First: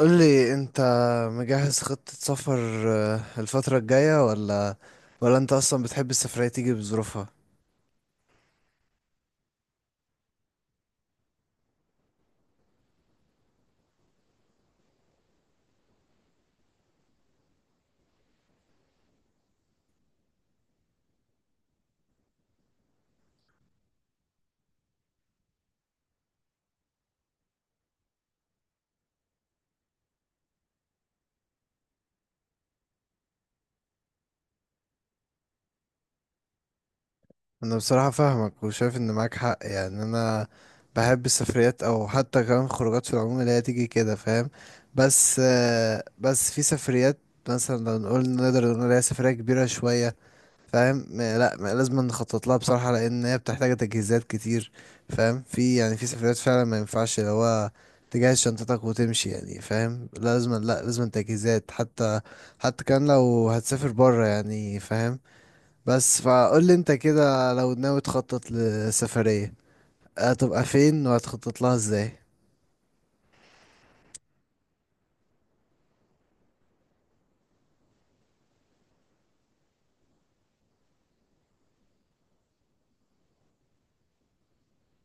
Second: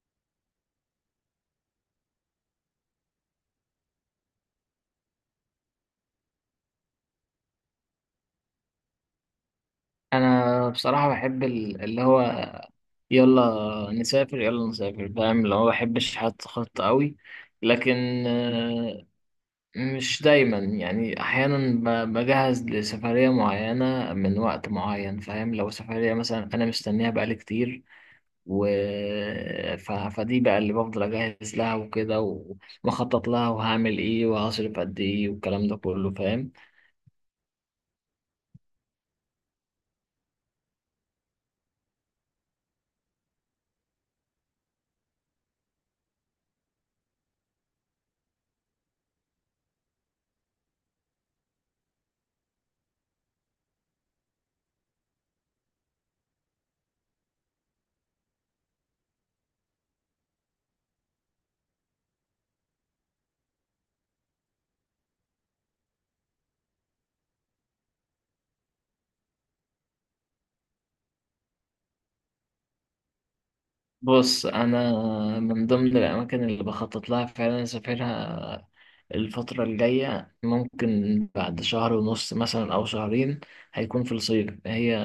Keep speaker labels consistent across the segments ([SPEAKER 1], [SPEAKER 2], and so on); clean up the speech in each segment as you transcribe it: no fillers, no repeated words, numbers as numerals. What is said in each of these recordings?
[SPEAKER 1] قول لي انت مجهز خطة سفر الفترة الجاية ولا ولا انت اصلا بتحب السفرية تيجي بظروفها؟
[SPEAKER 2] انا بصراحه بحب اللي هو يلا نسافر يلا نسافر فاهم اللي هو ما بحبش احط خطه قوي. لكن آه، مش دايما، يعني احيانا بجهز لسفريه معينه من وقت معين، فاهم؟ لو سفريه مثلا انا مستنيها بقالي كتير و فدي بقى اللي بفضل اجهز لها وكده، ومخطط لها وهعمل ايه وهصرف قد ايه والكلام ده كله، فاهم؟
[SPEAKER 1] انا بصراحة فاهمك وشايف ان معاك حق، يعني انا بحب السفريات او حتى كمان خروجات في العموم اللي هي تيجي كده، فاهم؟ بس بس في سفريات مثلا لو نقول نقدر نقول عليها سفرية كبيرة شوية، فاهم؟ م- لا م- لازم نخطط لها بصراحة، لأن هي بتحتاج تجهيزات كتير. فاهم؟ في، يعني في سفريات فعلا ما ينفعش لو هو تجهز شنطتك وتمشي، يعني فاهم؟ لازم، لا لازم تجهيزات، حتى حتى كان لو هتسافر بره، يعني فاهم؟ بس فقول لي انت كده، لو ناوي تخطط لسفرية، هتبقى فين وهتخطط لها ازاي؟
[SPEAKER 2] بص انا من ضمن الاماكن اللي بخطط لها فعلا اسافرها الفتره الجايه، ممكن بعد شهر ونص مثلا او شهرين، هيكون في الصيف، هي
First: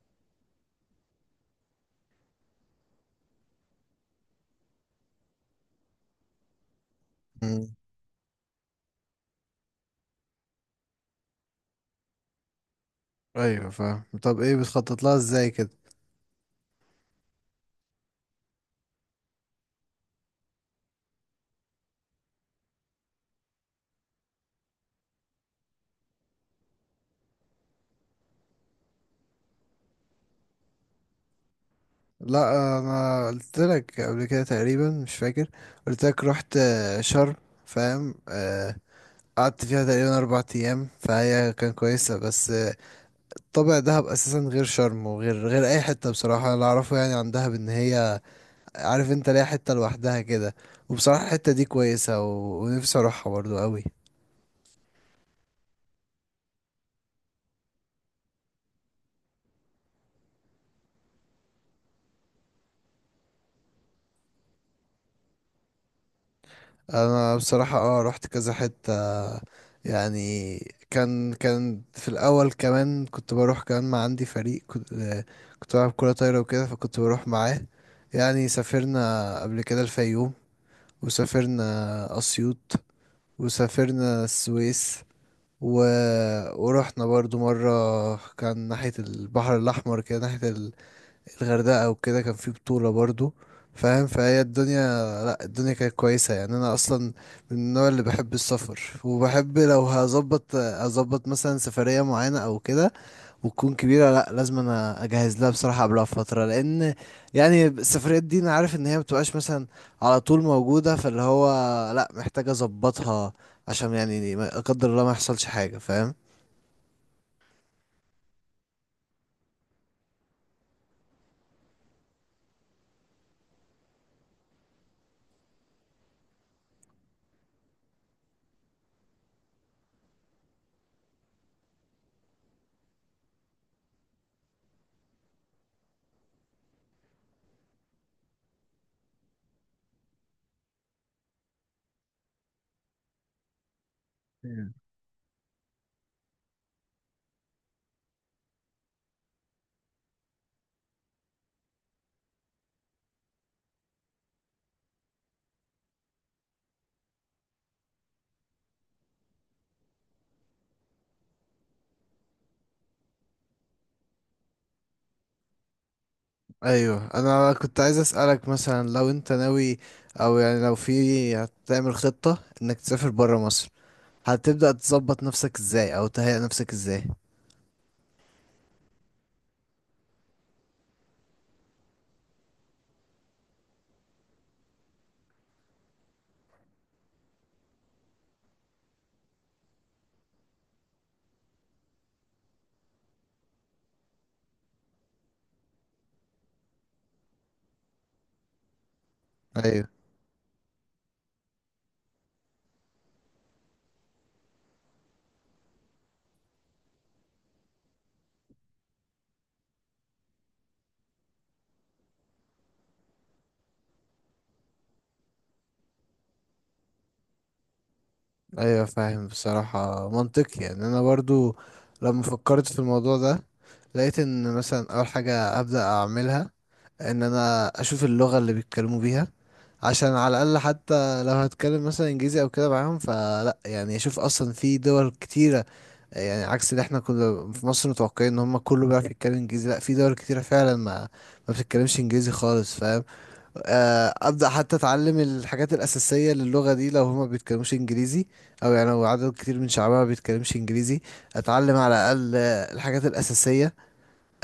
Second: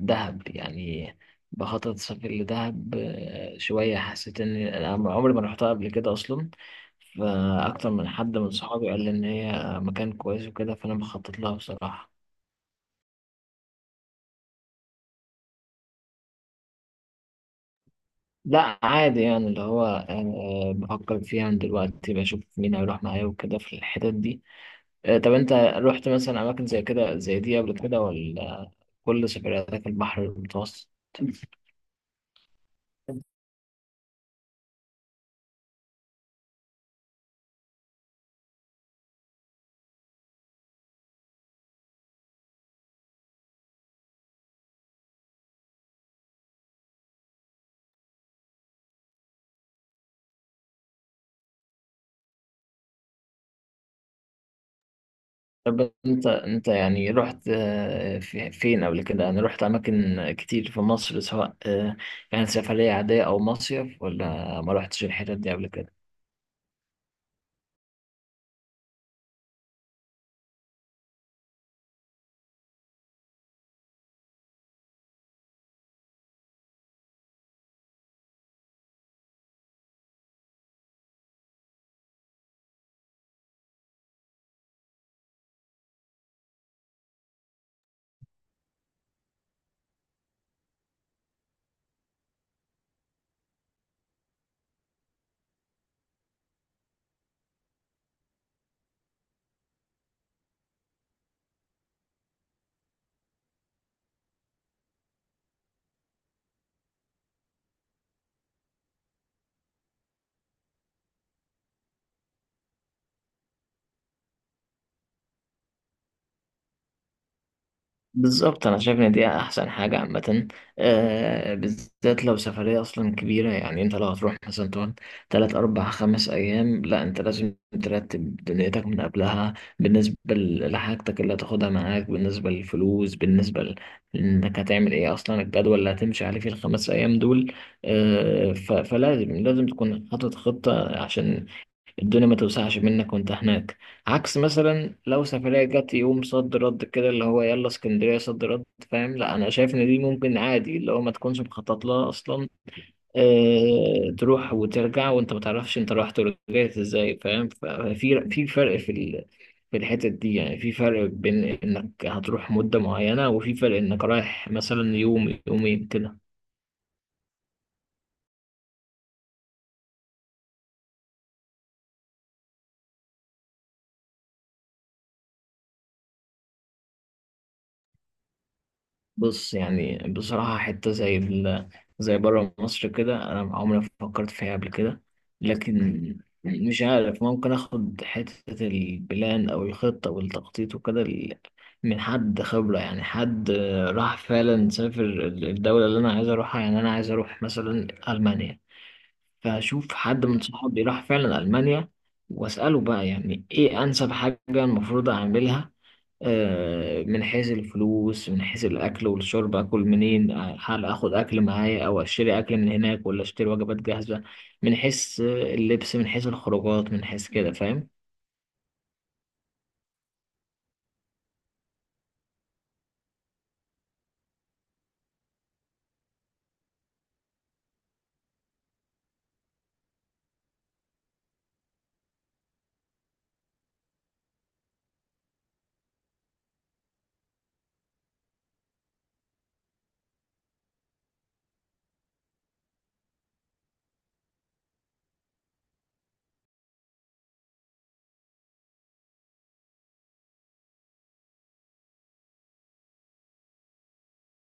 [SPEAKER 2] دهب يعني. بخطط اسافر لدهب شويه، حسيت ان أنا عمري ما رحتها قبل كده اصلا،
[SPEAKER 1] مم.
[SPEAKER 2] فاكتر من حد من صحابي قال لي ان هي مكان كويس وكده، فانا بخطط لها بصراحه.
[SPEAKER 1] ايوه فاهم. طب ايه بتخطط لها ازاي كده؟
[SPEAKER 2] لا عادي، يعني اللي هو بفكر فيها من دلوقتي، بشوف مين هيروح معايا وكده في الحتت دي. طب انت رحت مثلا اماكن زي كده زي دي قبل كده ولا كل سفرياتك البحر المتوسط؟
[SPEAKER 1] لا انا قلت لك قبل كده تقريبا، مش فاكر، قلت لك رحت شرم، فاهم، قعدت فيها تقريبا اربع ايام، فهي كان كويسه، بس طابع دهب اساسا غير شرم، وغير غير اي حته. بصراحه اللي اعرفه يعني عن دهب ان هي، عارف انت ليها حته لوحدها كده، وبصراحه الحته دي كويسه ونفسي اروحها برضو قوي.
[SPEAKER 2] طب انت يعني رحت فين قبل كده؟ يعني رحت اماكن كتير في مصر، سواء كانت سفرية عادية او مصيف، ولا ما رحتش الحتت دي قبل كده؟
[SPEAKER 1] انا بصراحه اه رحت كذا حته يعني. كان في الأول كمان كنت بروح كمان مع عندي فريق، كنت كنت بلعب كرة طايرة وكده، فكنت بروح معاه. يعني سافرنا قبل كده الفيوم، وسافرنا أسيوط، وسافرنا السويس، و... ورحنا برضو مرة كان ناحية البحر الأحمر كده، ناحية الغردقة وكده، كان في بطولة برضو، فاهم؟ فهي الدنيا كانت كويسة. يعني أنا أصلا من النوع اللي بحب السفر، وبحب لو هظبط أظبط مثلا سفرية معينة أو كده وتكون كبيرة، لأ لازم أنا أجهز لها بصراحة قبلها بفترة، لأن يعني السفريات دي أنا عارف إن هي مبتبقاش مثلا على طول موجودة، فاللي هو لأ محتاج أظبطها عشان يعني ما- لا قدر الله ما يحصلش حاجة، فاهم؟
[SPEAKER 2] بالظبط، انا شايف ان دي احسن حاجه عامه، آه، بالذات لو سفريه اصلا كبيره. يعني انت لو هتروح مثلا تقعد تلات اربع خمس ايام، لا انت لازم ترتب دنيتك من قبلها، بالنسبه لحاجتك اللي هتاخدها معاك، بالنسبه للفلوس، بالنسبه انك هتعمل ايه اصلا، الجدول اللي هتمشي عليه في الخمس ايام دول. آه، فلازم تكون حاطط خطه، عشان الدنيا ما توسعش منك وانت هناك. عكس
[SPEAKER 1] مم.
[SPEAKER 2] مثلا لو سفرية جت يوم صد رد كده، اللي هو يلا اسكندرية صد رد. فاهم؟ لا انا شايف ان دي ممكن عادي اللي هو ما تكونش مخطط لها اصلا. اه تروح وترجع وانت ما تعرفش انت رحت ورجعت ازاي، فاهم؟ ففي فرق في في الحتت دي، يعني في فرق بين انك هتروح مدة معينة، وفي فرق انك رايح مثلا يوم يومين كده.
[SPEAKER 1] ايوه انا كنت عايز اسالك، مثلا لو انت ناوي، او يعني لو في هتعمل خطه انك تسافر برا مصر، هتبدأ تظبط نفسك ازاي او تهيئ نفسك ازاي؟
[SPEAKER 2] بص يعني بصراحة حتة زي زي بره مصر كده أنا عمري ما فكرت فيها قبل كده. لكن مش عارف، ممكن آخد حتة البلان أو الخطة والتخطيط وكده من حد خبرة، يعني حد راح فعلا سافر الدولة اللي أنا عايز أروحها. يعني أنا عايز أروح مثلا ألمانيا،
[SPEAKER 1] ايوه.
[SPEAKER 2] فأشوف حد من صحابي راح فعلا ألمانيا، وأسأله بقى يعني إيه أنسب حاجة المفروض أعملها. من حيث الفلوس، من حيث الأكل والشرب، أكل منين، هل آخد أكل معايا أو أشتري أكل من هناك ولا أشتري وجبات جاهزة، من حيث اللبس، من حيث الخروجات، من حيث كده، فاهم؟
[SPEAKER 1] ايوه فاهم، بصراحة منطقي. يعني انا برضو لما فكرت في الموضوع ده، لقيت ان مثلا اول حاجة ابدأ اعملها ان انا اشوف اللغة اللي بيتكلموا بيها، عشان على الاقل حتى لو هتكلم مثلا انجليزي او كده معاهم، فلا يعني اشوف اصلا في دول كتيرة، يعني عكس اللي احنا كنا في مصر متوقعين ان هم كله بيعرف يتكلم انجليزي، لا في دول كتيرة فعلا ما ما بتتكلمش انجليزي خالص، فاهم؟ ابدا حتى اتعلم الحاجات الاساسيه للغه دي لو هما بيتكلموش انجليزي، او يعني لو عدد كتير من شعبها ما بيتكلمش انجليزي، اتعلم على الاقل الحاجات الاساسيه.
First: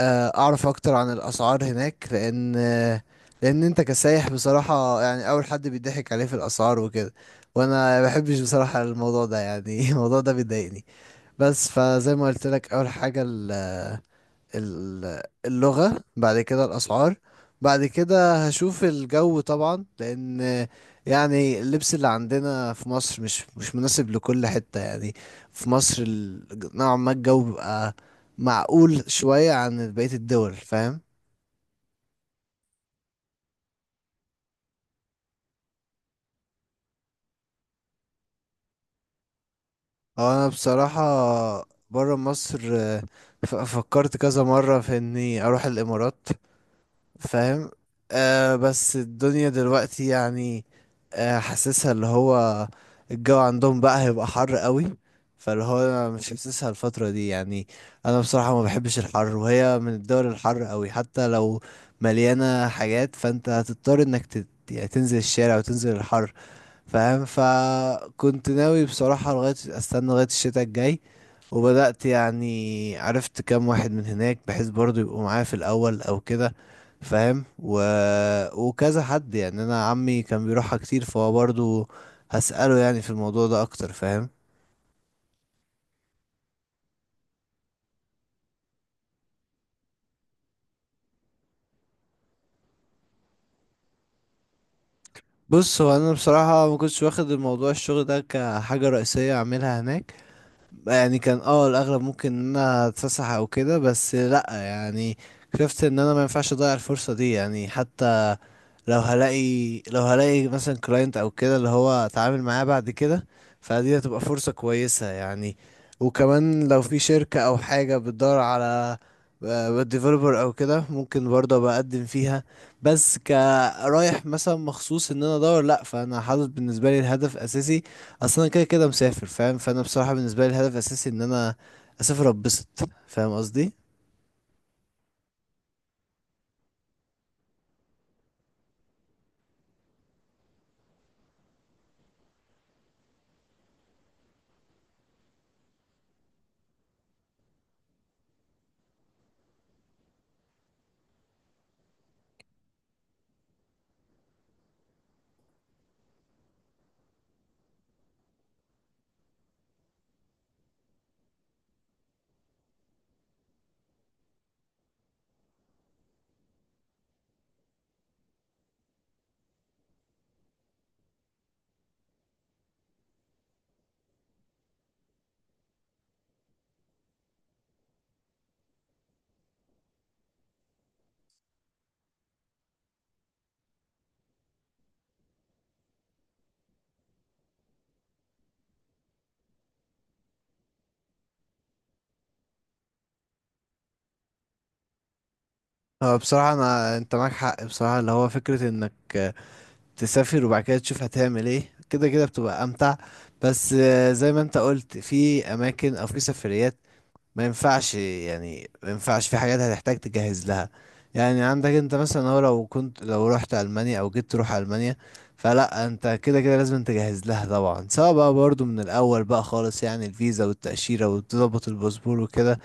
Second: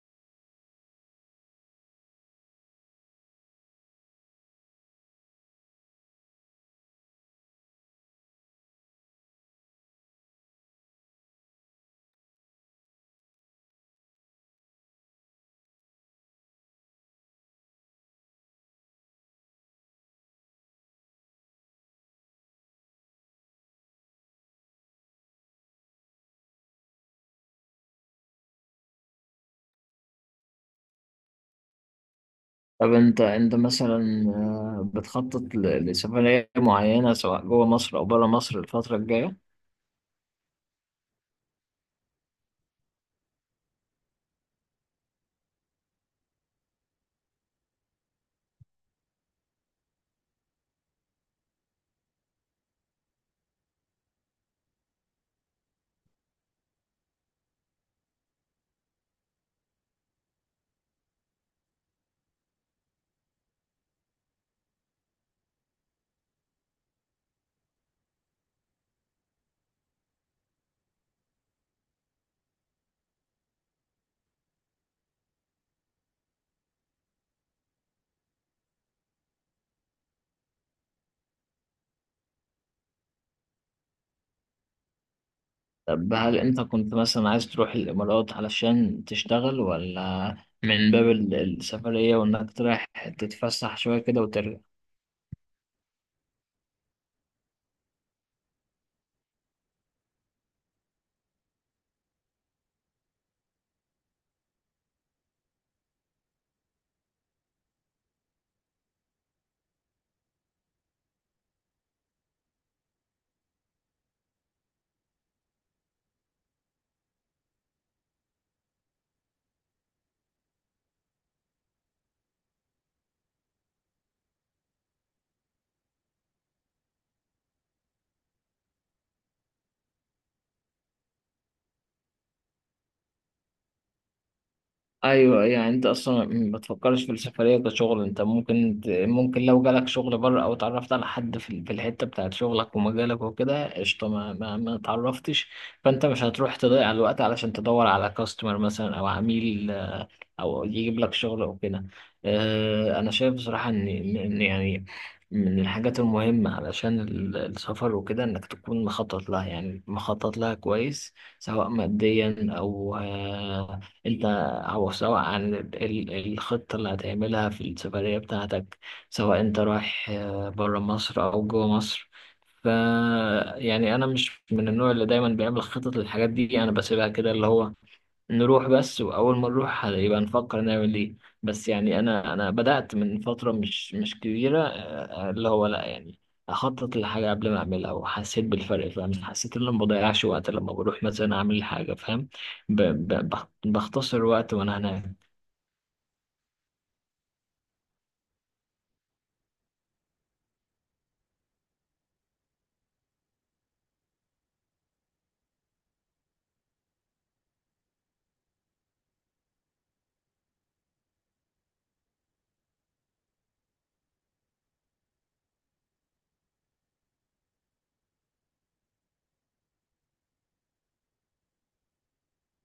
[SPEAKER 1] اعرف اكتر عن الاسعار هناك، لان لان انت كسايح بصراحه، يعني اول حد بيضحك عليه في الاسعار وكده، وانا ما بحبش بصراحه الموضوع ده يعني. الموضوع ده بيضايقني. بس فزي ما قلت لك، اول حاجه اللغة، بعد كده الأسعار، بعد كده هشوف الجو طبعا، لأن يعني اللبس اللي عندنا في مصر مش مناسب لكل حتة. يعني في مصر نوعا ما الجو بيبقى معقول شوية عن بقية الدول، فاهم؟
[SPEAKER 2] طب أنت مثلا بتخطط لسفرية معينة سواء جوه مصر أو بره مصر الفترة الجاية؟
[SPEAKER 1] هو أنا بصراحة برا مصر فكرت كذا مرة في إني أروح الإمارات، فاهم؟ آه بس الدنيا دلوقتي يعني، آه حاسسها اللي هو الجو عندهم بقى هيبقى حر قوي، فاللي هو أنا مش حاسسها الفترة دي يعني. انا بصراحة ما بحبش الحر، وهي من الدول الحر قوي، حتى لو مليانة حاجات فانت هتضطر انك يعني تنزل الشارع وتنزل الحر، فاهم؟ فكنت ناوي بصراحة لغاية، استنى لغاية الشتاء الجاي، وبدأت يعني عرفت كام واحد من هناك بحيث برضو يبقوا معايا في الأول أو كده، فاهم؟ وكذا حد، يعني أنا عمي كان بيروحها كتير فهو برضو هسأله يعني في الموضوع ده أكتر، فاهم؟
[SPEAKER 2] طب هل أنت كنت مثلا عايز تروح الإمارات علشان تشتغل، ولا من باب السفرية وإنك تروح تتفسح شوية كده وترجع؟
[SPEAKER 1] بص، هو أنا بصراحة ما كنتش واخد الموضوع الشغل ده كحاجة رئيسية أعملها هناك، يعني كان اه الاغلب ممكن ان انا اتفسح او كده، بس لا يعني شفت ان انا ما ينفعش اضيع الفرصه دي، يعني حتى لو هلاقي، لو هلاقي مثلا كلاينت او كده اللي هو اتعامل معاه بعد كده، فدي هتبقى فرصة كويسة يعني. وكمان لو في شركة او حاجة بتدور على ديفلوبر او كده، ممكن برضه بقدم فيها. بس كرايح مثلا مخصوص ان انا ادور، لا، فانا حاطط بالنسبه لي الهدف اساسي اصلا كده كده مسافر، فاهم؟ فانا بصراحه بالنسبه لي الهدف اساسي ان انا اسافر اتبسط، فاهم قصدي؟
[SPEAKER 2] ايوه يعني انت اصلا ما بتفكرش في السفريه كشغل. انت ممكن ممكن لو جالك شغل بره او اتعرفت على حد في في الحته بتاعت شغلك ومجالك وكده قشطه، ما اتعرفتش، فانت مش هتروح تضيع الوقت علشان تدور على كاستمر مثلا او عميل او يجيب لك شغل او كده. انا شايف بصراحه ان إن يعني من الحاجات المهمه علشان السفر وكده انك تكون مخطط لها، يعني مخطط لها كويس، سواء ماديا او آه، انت أو سواء عن الخطة اللي هتعملها في السفرية بتاعتك، سواء أنت رايح برا مصر أو جوا مصر. ف يعني أنا مش من النوع اللي دايما بيعمل خطط للحاجات دي، أنا بسيبها كده اللي هو نروح بس، وأول ما نروح يبقى نفكر نعمل إيه. بس يعني أنا بدأت من فترة مش كبيرة اللي هو لأ يعني أخطط للحاجة قبل ما أعملها، وحسيت بالفرق. فاهم؟ حسيت إن أنا ما بضيعش وقت لما بروح مثلا أعمل حاجة، فاهم؟ بختصر وقت وأنا هناك.
[SPEAKER 1] هو بصراحه انا، انت معاك حق بصراحه اللي هو فكره انك تسافر وبعد كده تشوف هتعمل ايه، كده كده بتبقى امتع. بس زي ما انت قلت، في اماكن او في سفريات ما ينفعش، يعني ما ينفعش، في حاجات هتحتاج تجهز لها. يعني عندك انت مثلا، هو لو كنت لو رحت المانيا او جيت تروح المانيا، فلا انت كده كده لازم تجهز لها طبعا، سواء بقى برضو من الاول بقى خالص يعني الفيزا والتأشيرة وتظبط الباسبور وكده،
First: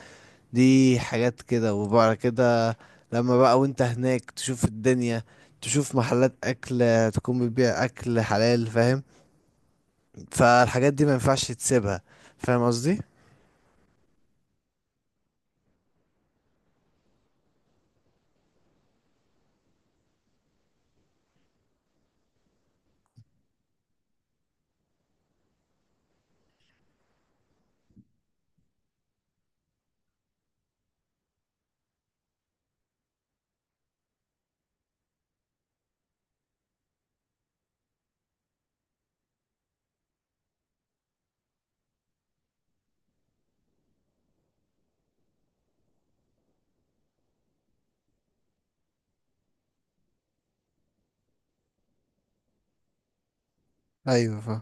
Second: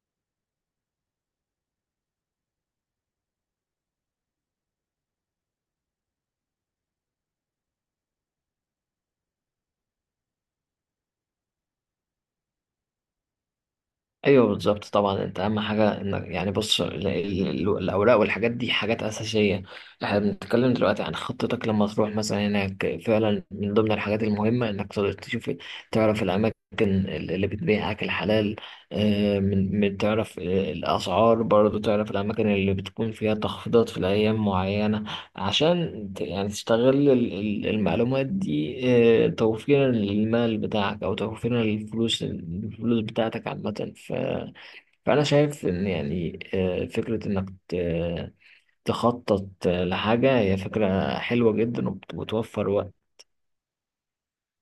[SPEAKER 1] دي حاجات كده. وبعد كده لما بقى وانت هناك تشوف الدنيا، تشوف محلات اكل تكون بتبيع اكل حلال، فاهم؟ فالحاجات دي ما ينفعش تسيبها، فاهم قصدي؟
[SPEAKER 2] ايوه بالظبط طبعا، انت اهم حاجه انك يعني بص الاوراق والحاجات دي حاجات اساسيه. احنا بنتكلم دلوقتي عن خطتك لما تروح مثلا هناك، فعلا من ضمن الحاجات المهمه انك تقدر تشوف، تعرف الاماكن اللي بتبيع اكل حلال، من تعرف الاسعار، برضو تعرف الاماكن اللي بتكون فيها تخفيضات في الايام معينه، عشان يعني تستغل المعلومات دي، توفيرا للمال بتاعك او توفيرا للفلوس، الفلوس بتاعتك عامة. فانا شايف ان يعني فكرة انك تخطط لحاجة هي فكرة حلوة جدا، وبتوفر وقت.
[SPEAKER 1] ايوه فاهم.